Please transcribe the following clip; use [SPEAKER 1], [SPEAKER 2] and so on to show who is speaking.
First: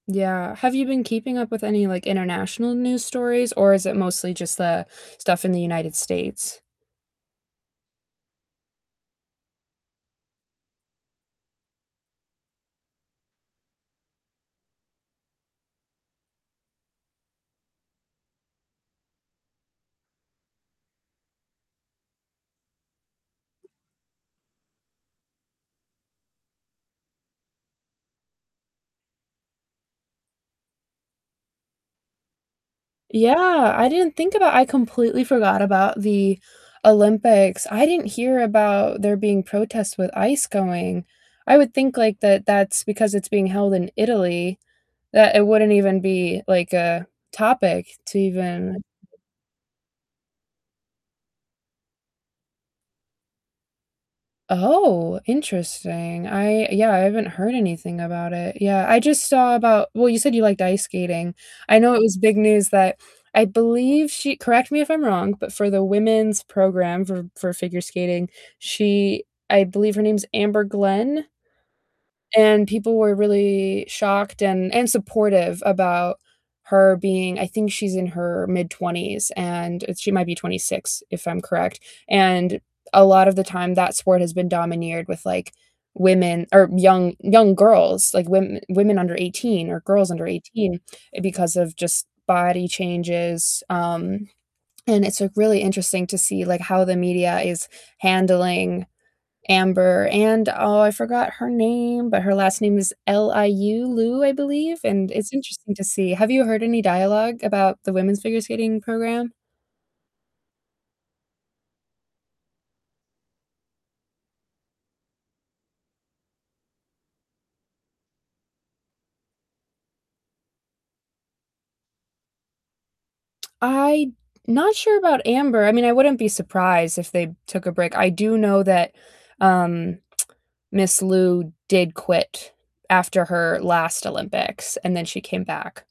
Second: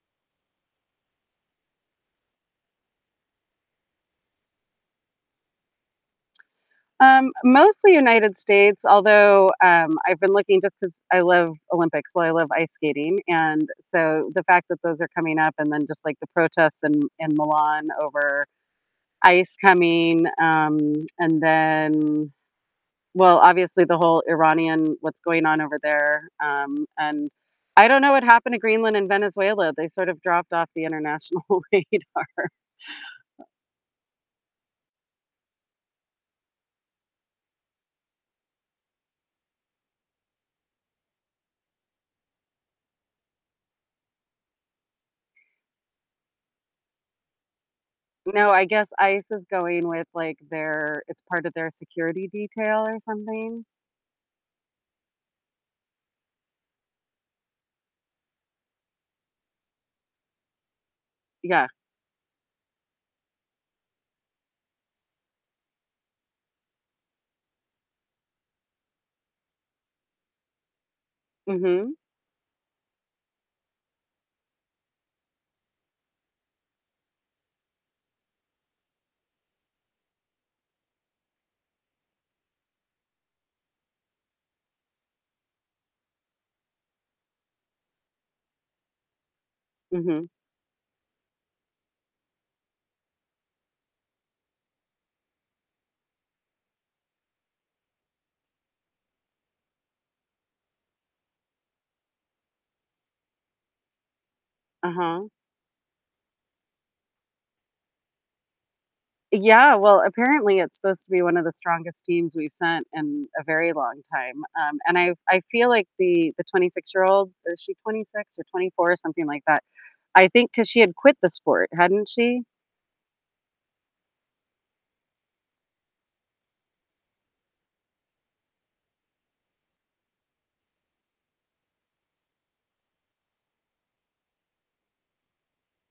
[SPEAKER 1] Yeah, have you been keeping up with any, like, international news stories, or is it mostly just the stuff in the United States?
[SPEAKER 2] Um, mostly United States, although, um, I've been looking just 'cause I love Olympics, well, I love ice skating, and, so, the fact that those are coming up, and then just, like, the protests in in Milan over ICE coming, um, and then, well, obviously the whole Iranian what's going on over there, um, and I don't know what happened to Greenland and Venezuela, they sort of dropped off the international radar.
[SPEAKER 1] Yeah, I didn't think about I completely forgot about the Olympics, I didn't hear about there being protests with ICE going. I would think, like, that that's because it's being held in Italy that it wouldn't even be, like, a topic to
[SPEAKER 2] No, I
[SPEAKER 1] even
[SPEAKER 2] guess ICE is going with, like, their it's part of their security detail or something.
[SPEAKER 1] Oh, interesting, I yeah, I haven't heard anything about it, yeah, I just saw about well, you said, you liked ice skating.
[SPEAKER 2] Yeah.
[SPEAKER 1] I know it was big news that I believe she correct me if I'm wrong, but for the women's program for for figure skating, she I believe her name's Amber Glenn.
[SPEAKER 2] Mhm.
[SPEAKER 1] And people were really shocked and and supportive about her being I think she's in her mid-20s, and she might be 26, if I'm correct, and a lot of the time, that sport has been domineered with, like, women or young, young girls, like, women women under 18 or girls under
[SPEAKER 2] Mhm.
[SPEAKER 1] 18 because of just body changes, um, and it's, like, really interesting to see, like, how the media is handling Amber and oh, I forgot her name, but her last name is L-I-U, Liu, I believe, and
[SPEAKER 2] Uh-huh.
[SPEAKER 1] it's interesting to see. Have you heard any dialogue about the women's figure skating program?
[SPEAKER 2] Yeah, well, apparently it's supposed to be one of the strongest teams we've sent in a very long time. Um, and I I feel like the the twenty-six-year-old is she 26 or 24? Something like that, I think 'cause she had quit the sport, hadn't she?
[SPEAKER 1] I not sure about Amber, I mean, I wouldn't be surprised if they took a break. I do know that, um, Miss Liu did quit after her last Olympics, and then she came back.